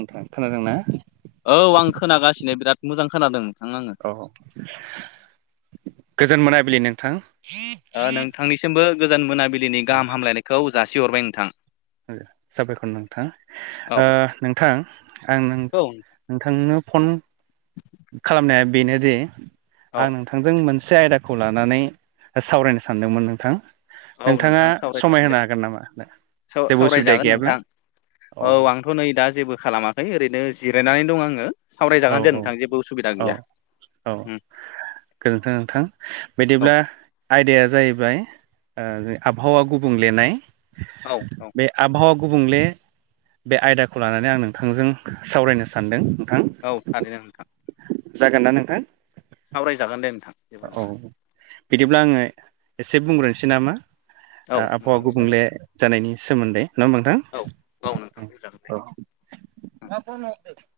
नोंथां खोनादों ना? औ आं खोनागासिनो बिराद मोजां खोनादों नोंथां आङो औ गोजोन मोनाबिलि नोंथां ओ नोंथांनिसिमबो गोजान मोनाबिलिनि औ गाहाम हामलायनायखौ जासिहरबाय नोंथां साबायखर नोंथां औ नोंथां आं नों औ नोंथांनो फन खालामनाया बेनोदिे आं नोंथां नोंथांजों मोनसे आयदाखौ लानानै सावरायनो सानदोंमोन नोंथां औ नोंथाङा नोंथां समाय सावरायजागोन दे होनो हागोन नामा जेबो उसुबिदा सावरायजागोन गैयाब्ला नोंथां औ आं बेखौ नै दा जेबो खालामाखै ओरैनो जिरायनानै दं आङो औ सावरायजागोन जे औ नोंथां जेबो उसुबिदा औ गैया औ गोजोन्थों नोंथां औ बिदिब्ला आयदाया जाहैबाय आबहावा गुबुंलेनाय औ औ बे आबहावा गुबुंले बे आयदाखौ लानानै आं नोंथांजों सावरायनो सानदों नोंथां औ थादों न नोंथां जागोन ना नोंथां सावरायजागोन दे नोंथां जेबो औ नङा बिदिब्ला आङो एसे बुंग्रोनोसै नामा औ आबहावा नोंथां बुंजागोन गुबुंले जानायनि सोमोनदै नङा होमबा नोंथां औ औ नोंथां बुंजागोन दे औ मा सावरायनो नागेरदों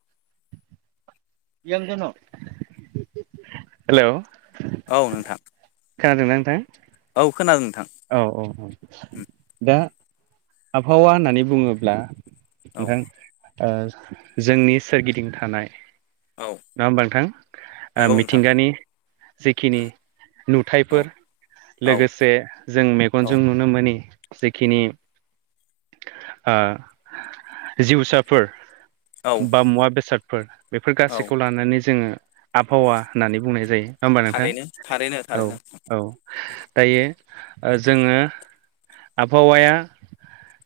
[unintelligible] हेल' औ नोंथां खोनादों ना नोंथां औ खोनादों नोंथां औ औ औ दा आबहावा होननानै बुङोब्ला औ नोंथां जोंनि सोरगिदिं थानाय औ नङा होमबा नोंथां नंगौ नोंथां औ मिथिंगानि जिखिनि नुथायफोर औ लोगोसे जों मेगनजों औ नुनो मोनोनि जेखिनि जिउसाफोर औ बा मुवा बेसादफोर बेफोर औ गासैखौ लानानै जोङो औ आबहावा होननानै बुंनाय जायो नङा होमबा नोंथां थारैनो थारैनो औ थारैनो औ दायो जोङो आबहावाया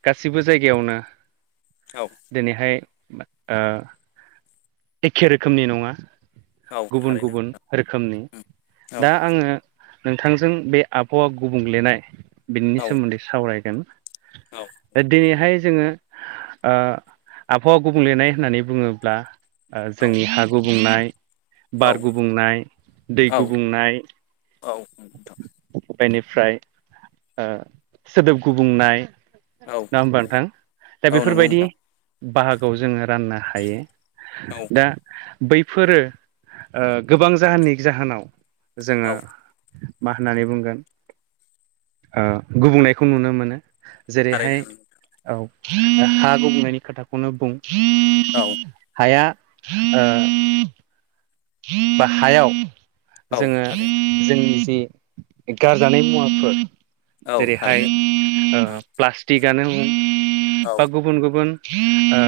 गासिबो जायगायावनो औ दिनैहाय एखे रोखोमनि नङा औ गुबुन थारैनो गुबुन रोखोमनि उम औ दा आङो नोंथांजों बे आबहावा गुबुंलेनाय बिनि औ सोमोन्दै सावरायगोन औ दिनैहाय जोङो आबहावा गुबुंलेनाय होननानै बुङोब्ला औ जोंनि हा गुबुंनाय बार गुबुंनाय दै गुबुंनाय औ नोंथां बेनिफ्राय सोदोब गुबुंनाय औ ना होमबा नोंथां औ दा बेफोरबायदि नोंथां बाहागोयाव जोङो राननो हायो औ दा बैफोरो गोबां जाहोननि जाहोनाव जोङो मा होननानै बुंगोन? ओ गुबुंनायखौ नुनो मोनो। जेरैहाय थारैनो औ ओ हा गुबुंनायनि खोथाखौनो बुं औ नंगौ नोंथां औ थारैनो नंगौ हाया ओ बा हायाव औ जोङो थारैनो जोंनि जि गारजानाय मुवाफोर औ जेरैहाय थारैनो औ ओ प्लास्टिकआनो [unintelligible] औ बा गुबुन गुबुन ओ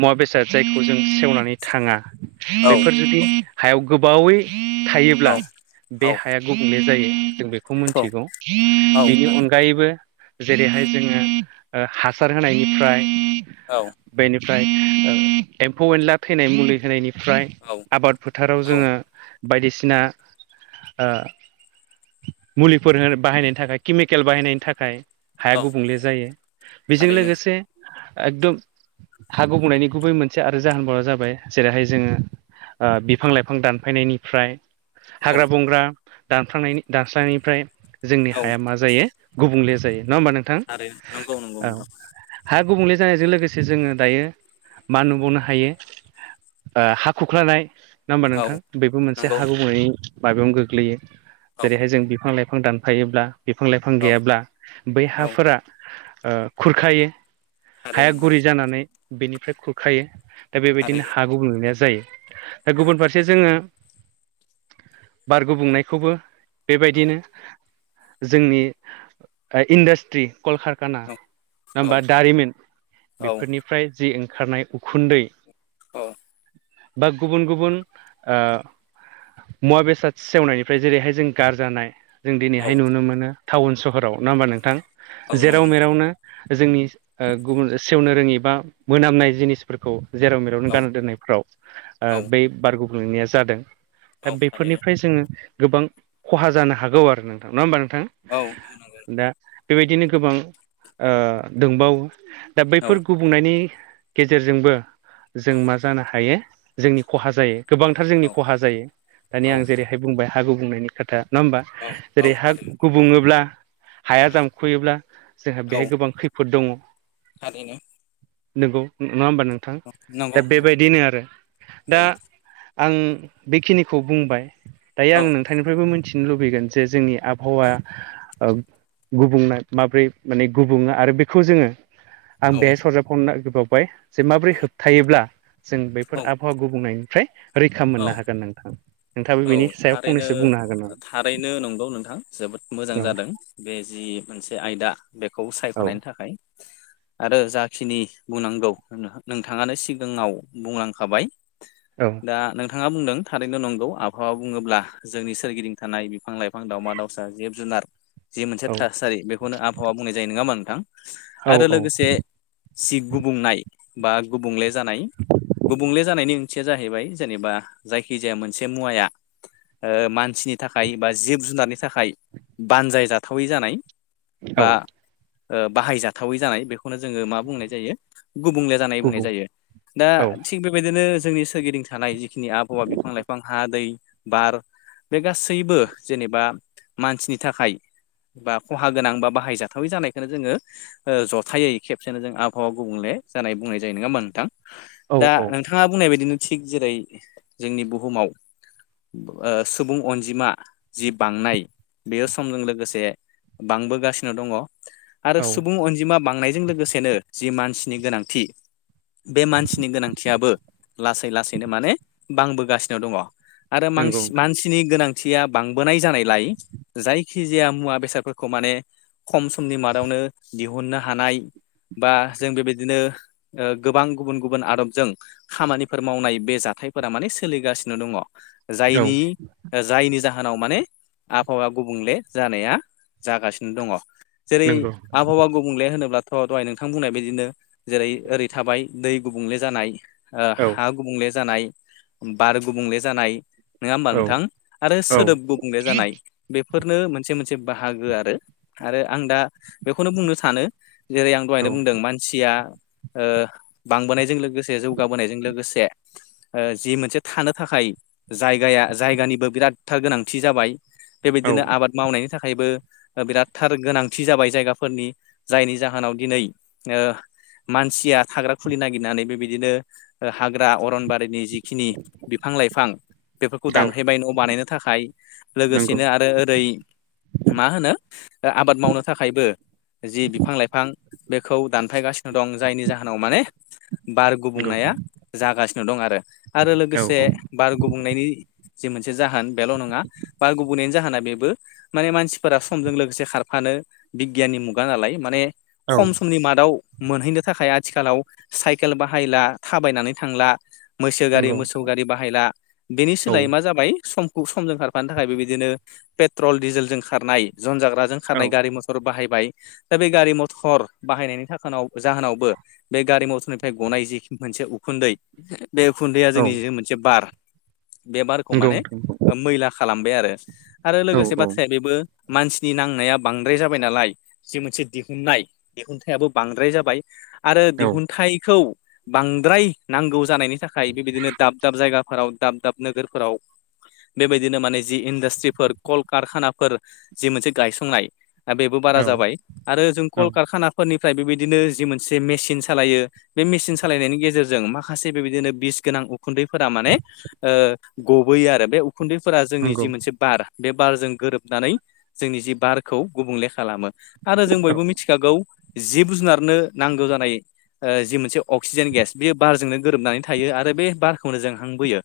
मुवा बेसाद जायखौ जों सेवनानै थाङा। औ बेफोद जुदि हायाव गोबावै थायोब्ला औ बे हाया गुबुंले जायो। जों बे खौ मोन्थिगौ। बिनि थारैनो अनगायैबो जेरैहाय उम जोङो ओ हासार होनायनिफ्राय औ बेनिफ्राय ओ एम्फौ एनला थैनाय मुलि होनायनिफ्राय आबाद फोथाराव औ जोङो बायदिसिना ओ मुलिफोर होन बाहायनायनि थाखाय किमिकेल बाहायनायनि थाखाय हाया गुबुंले जायो। बेजों थारैनो लोगोसे एकदम हा गुबुंनायनि गुबै मोनसे आरो जाहोनफोरा जाबाय जेरैहाय जोङो ओ बिफां लाइफां दानफायनायनिफ्राय औ हाग्रा बंग्रा दानखांनायनि दानस्रांनायनिफ्राय जोंनि औ हाया मा जायो गुबुंले जायो। नङा होमबा नों थां थारैनो नंगौ नंगौ औ। नोंथां हा गुबुंले जानायजों लोगोसे जोङो दायो मा नुबावनो हायो ओ हा खुख्लानाय नङा होमबा औ नोंथां बेबो मोनसे नंगौ हा नोंथां गुबुंनायनि माबायावनो गोग्लैयो। औ जेरैहाय जों बिफां लाइफां दानफायोब्ला बिफां लाइफां औ गैयाब्ला बै औ हाफोरा ओ खुरखायो हाया थारैनो गुरै जानानै। बिनिफ्राय खुरखायो दा बेबायदिनो थारैनो हा गुबुंलायनाया जायो। दा औ गुबुन फारसे जोङो बार गुबुंनायखौबो बेबायदिनो जोंनि आ इन्डास्ट्रि कल कारखाना औ नङा औ होमबा दारिमिन औ बेफोरनिफ्राय जि ओंखारनाय उखुन्दै अ बा गुबुन गुबुन ओ मुवा बेसाद सेवनायनिफ्राय जेरैहाय जों गारजानाय जों औ दिनैहाय नुनो मोनो टाउन सहराव नङा होमबा नोंथां? औ जेराव नंगौ नोंथां मेरावनो जोंनि ओ गुबुन सेवनो रोङि बा मोनामनाय जिनिस फोरखौ जेराव औ मेरावनो गानना दोननायफ्राव आ औ बै बार गुबुंलेनाया जादों। औ दा थारैनो बेफोरनिफ्राय जोङो गोबां खहा जानो हागौ आरो नोंथां। नङा होमबा नोंथां? औ [inaudible] दा बेबायदिनो गोबां ओ दोंबावो। दा बैफोर नंगौ गु बुंनायनि गेजेरजोंबो जों औ मा जानो हायो जोंनि खहा जायो। गोबांथार औ जोंनि खहा जायो दानि आं औ जेरैहाय बुंबाय हा गुबुंनायनि खोथा। नङा होमबा? औ औ जेरै हा थारैनो गुबुङोब्ला हाया जामखुयोब्ला जोंहा औ बेहाय गोबां खैफोद दङ। थारैनो नोंगौ नङा होमबा नोंथां दा नंगौ नंगौ बेबायदि नो आरो। औ दा आं बेखिनिखौ बुंबाय। दायो औ आं नोंथांनिफ्रायबो मिथिनो लुबैगोन जे जोंनि आब हौवाया ओ गुबुंनाय माब्रै माने गुबुङो आरो बेखौ जोङो आं औ बेहाय सरजाबफानो नागिरबावबाय जे माबोरै होबथायोब्ला जों बैफोर औ हावा गुबुंनायनिफ्राय रैखा औ मोननो हागोन नोंथां। नोंथाङाबो औ बेनि सायाव थारैनो फंनैसो बुंनो हागोन ना? थारैनो नंगौ नोंथां जोबोद मोजां जादों बे जि मोनसे आयदा। बेखौ हागोन नामा औ सायख'नायनि थाखाय [inaudible] आरो जाखिनि बुंनांगौ नोंथाङानो सिगाङाव बुंलांखाबाय। औ दा नोंथाङा बुंदों थारैनो नंगौ आबहावा बुङोब्ला जोंनि सोरगिदिं थानाय बिफां लाइफां दावमा दाउ सा जिब जुनार जि मोनसे औ थासारि बेखौनो आबहावा बुंनाय जायो नङा मा नोंथां आरो औ लोगोसे सि गुबुंनाय बा गुबुंले जानाय गुबुंले जानायनि ओंथिया जाहैबाय जेनेबा जायखि जाया मोनसे मुवाया ओ मानसि मानसिनि थाखाय बा जिब जुनारनि थाखाय बानजाय जाथावै जानाय औ बा ओ बाहायजाथावै जानाय बेखौनो जोङो मा बुंनाय जायो गुबुंले जानाय बुंनाय गुबुं जायो दा औ थिग बेबायदिनो जोंनि सोरगिदिं थानाय बेखिनि आबहावा बिफां लाइफां हा दै बार बे गासैबो जेनेबा मानसिनि थाखाय बा खहा गोनां बा बाहायजाथावै जानायखौनो जोङो ओ जथायै खेबसेनो जों आबहावा गुबुंले जानाय बुंनाय जायो नङा होनबा नोंथां। औ दा औ नोंथाङा बुंनाय बायदिनो थिग जेरै जोंनि बुहुमाव ओ सुबुं अनजिमा जि बांनाय बेयो समजों लोगोसे बांबोगासिनो दङ आरो औ सुबुं अनजिमा बांनायजों लोगोसे नो जि मानसिनि गोनांथि बे मानसिनि गोनांथियाबो लासै लासैनो माने बांबोगासिनो दङ आरो नंगौ नोंथां मानसि नि गोनांथिया बांबोनाय जानायलाय जायखिजाया मुवा बेसादफोरखौ माने खम समनि मादावनो दिहुननो हानाय बा जों बेबायदिनो गोबां गुबुन गुबुन आदबजों खामानि फोर मावनाय बे जाथायफोरा माने सोलिगासिनो दङ औ जायनि जायनि जाहोनाव माने आबहावा गुबुंले जानाया जागासिनो दङ। जेरै नंगौ आबहावा गुबुंले होनोब्ला थ' दहाय नोंथां बुंनायबायदिनो जेरै ओरै थाबाय दै गुबुंले जानाय ओ औ हा गुबुंले जानाय बार गुबुंले जानाय नङा होमबा औ नोंथां आरो औ सोदोब गुबुंले जानाय। बेफोरनो मोनसे मोनसे बाहागो आरो आरो आं दा बेखौनो बुंनो सानो जेरै आं दहायनो बुंदों मानसिया ओ बांबोनायजों लोगोसे जौगाबोनायजों लोगोसे जि मोनसे थानो थाखाय जायगाया जायगानिबो बिराद थार गोनांथि जाबाय। औ बेबायदिनो आबाद मावनायनि थाखायबो बिराद थार गोनांथि जाबाय जायगाफोरनि जायनि जाहोनाव दिनै ओ मानसिया थाग्रा खुलि नागिरनानै बेबायदिनो हाग्रा अरनबारि जिखिनि बिफां लाइफां बेफोरखौ औ दानहैबाय न' बानायनो थाखाय। नंगौ लोगोसेनो आरो ओरै मा होनो आबाद मावनो थाखायबो जि बिफां लाइफां बेखौ दानफायगासिनो दं जायनि जाहोनाव माने बार नंगौ गुबुंनाया जागासिनो दं आरो। आरो औ लोगोसे औ बार गुबुंनायनि जि मोनसे जाहोन बेल' नङा बार गुबुंनायनि जाहोना बेबो माने मानसिफोरा समजों लोगोसे खारफानो बिगियाननि मुगा नालाय माने औ खम समनि मादाव मोनहैनो थाखाय आथिखालाव साइकेल बाहायला थाबायनानै थांला मैसो गारि नंगौ मोसौ गारि बाहायला बेनि औ सोलायै मा जाबाय सम सम जों खारफानो थाखाय बेबायदिनो पेट्रल डिजेलजों खारनाय जन जाग्रा जों औ खारनाय गारि मथर बाहायबाय। दा बे गारि मटर बाहायनायनि थाखाव जाहोनावबो बे गारि मथरनिफ्राय गनाय जि मोनसे उखुन्दै बे उखुन्दैया औ जोंनि जि मोनसे बार बे बारखौ नंगौ माने नोंथां मैला खालामबाय आरो आरो औ लोगोसे औ बाथ्राया बेबो मानसिनि नांनाया बांद्राय जाबाय नालाय जि मोनसे दिहुननाय दिहुनथायाबो बांद्राय जाबाय। आरो औ दिहुनथाइखौ बांद्राय नांगौ जानायनि थाखाय बेबायदिनो दाब दाब जायगाफोराव दाब दाब नोगोरफोराव बेबायदिनो माने जि इन्डास्ट्रिफोर कल कारखानाफोर जि मोनसे गायसंनाय दा बेबो बारा औ जाबाय आरो जों औ कल कारखाना फोरनिफ्राय बेबायदिनो जि मोनसे मेचन सालायो बे मेसिन सालायनायनि गेजेर जों माखासे बेबायदिनो बिस गोनां उखुनदैफोरा माने ओ गबोयो आरो बे उखुनदैफोरा जोंनि नंगौ जि मोनसे बार बे बारजों गोरोबनानै जोंनि जि बारखौ गुबुंले खालामो आरो जों औ बयबो मिथिखागौ जिब जुनारनो नांगौ जानाय जि मोनसे अक्सिजेन गेस बे बारजोंनो गोरोबनानै थायो आरो बे बारखौनो जों हांबोयो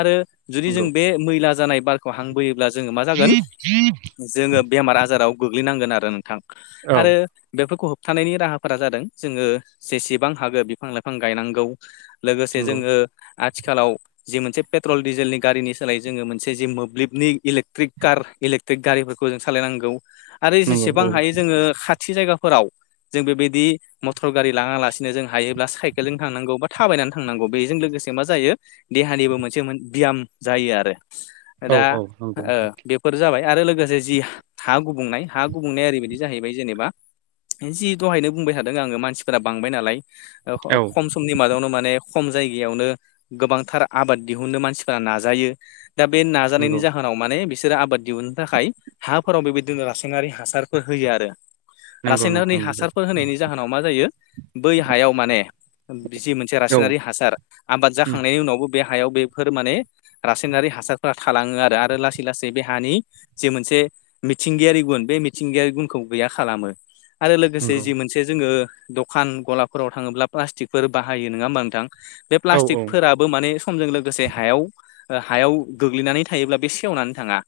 आरो जुदि जों नंगौ बे मैला जानाय बारखौ हांबोयोब्ला जोङो मा जागोन जोङो बेमार आजाराव गोग्लैनांगोन आरो नोंथां औ आरो बेफोरखौ होबथानायनि राहाफोरा जादों जोङो जेसेबां हागो बिफां लाइफां गायनांगौ लोगोसे नंगौ जोङो आथिखालाव जि मोनसे पेट्रल डिजेलनि गारिनि सोलायै जोङो मोनसे जि मोब्लिबनि इलेक्ट्रिक कार इलेकट्रिक गारिफोरखौ जों सालायनांगौ आरो नंगौ जेसेबां हायो जोङो खाथि जायगा फोराव जों बेबायदि मटर गारि लाङालासिनो जों हायोब्ला साइ केलजों थांनांगौ बा थाबायनानै थांनांगौ बेजों लोगोसे मा जायो देहानिबो मोनसे बियाम जायो आरो औ दा औ नंगौ ओ नोंथां बे फोर जाबाय आरो लोगोसे जि हा गुबुंनाय हा गुबुंनाया ओरैबायदि जाहैबाय जेनेबा जि दहायनो बुंबाय थादों आङो मानसिफोरा बांबाय नालाय ओ औ खम समनि मादायावनो माने खम जायगायावनो गोबांथार आबाद दिहुनो मानसिफोरा नाजायो दा बे नाजानायनि नंगौ जाहो नाव माने बिसोरो आबाद दिहुननो थाखाय हाफोराव बेबायदिनो रासायनारि हासारफोर होयो आरो नंगौ रासायनारिनि नोंथां नंगौ हासारफोर होनायनि जाहोनाव मा जायो बै हायाव माने जि मोनसे औ रासायनारि हासार आबाद जाखांनायनि उनावबो बे हायाव बेफोर माने रासायनारि हासारफोरा थालाङो आरो आरो लासै लासै बे हानि जे मोनसे मिथिंगायारि गुन बे मिथिंगायारि गुनखौ गैया खालामो आरो लोगोसे नंगौ जि मोनसे जोङो दखान गलाफोराव थाङोब्ला प्लास्टिक फोर बाहायो नङा होमबा नोंथां बे औ प्लास्टिकफोरा बो माने समजों लोगोसे हायाव हायाव गोग्लैनानै थायोब्ला बे सेवनानै थाङा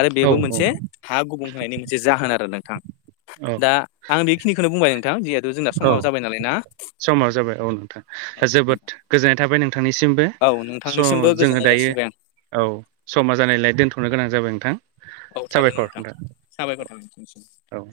आरो औ बेबो औ मोनसे हा गुबुं होनायनि मोनसे जाहोन आरो नोंथां औ दा आं बेखिनिखौनो बुंबाय नोंथां जिहेथु जोंना औ समाबो जाबाय नालाय ना समा जाबाय औ औ नोंथां जोबोद गोजोननाय थाबाय नोंथांनिसिमबो औ स' नोंथांनिसिमबो जोङो गोजोननाय दायो जासिबाय आं औ समा जानायलाय दोनथ'नो गोनां जाबाय नोंथां औ थारैनो नोंथां साबायखर थाबाय नोंथां औ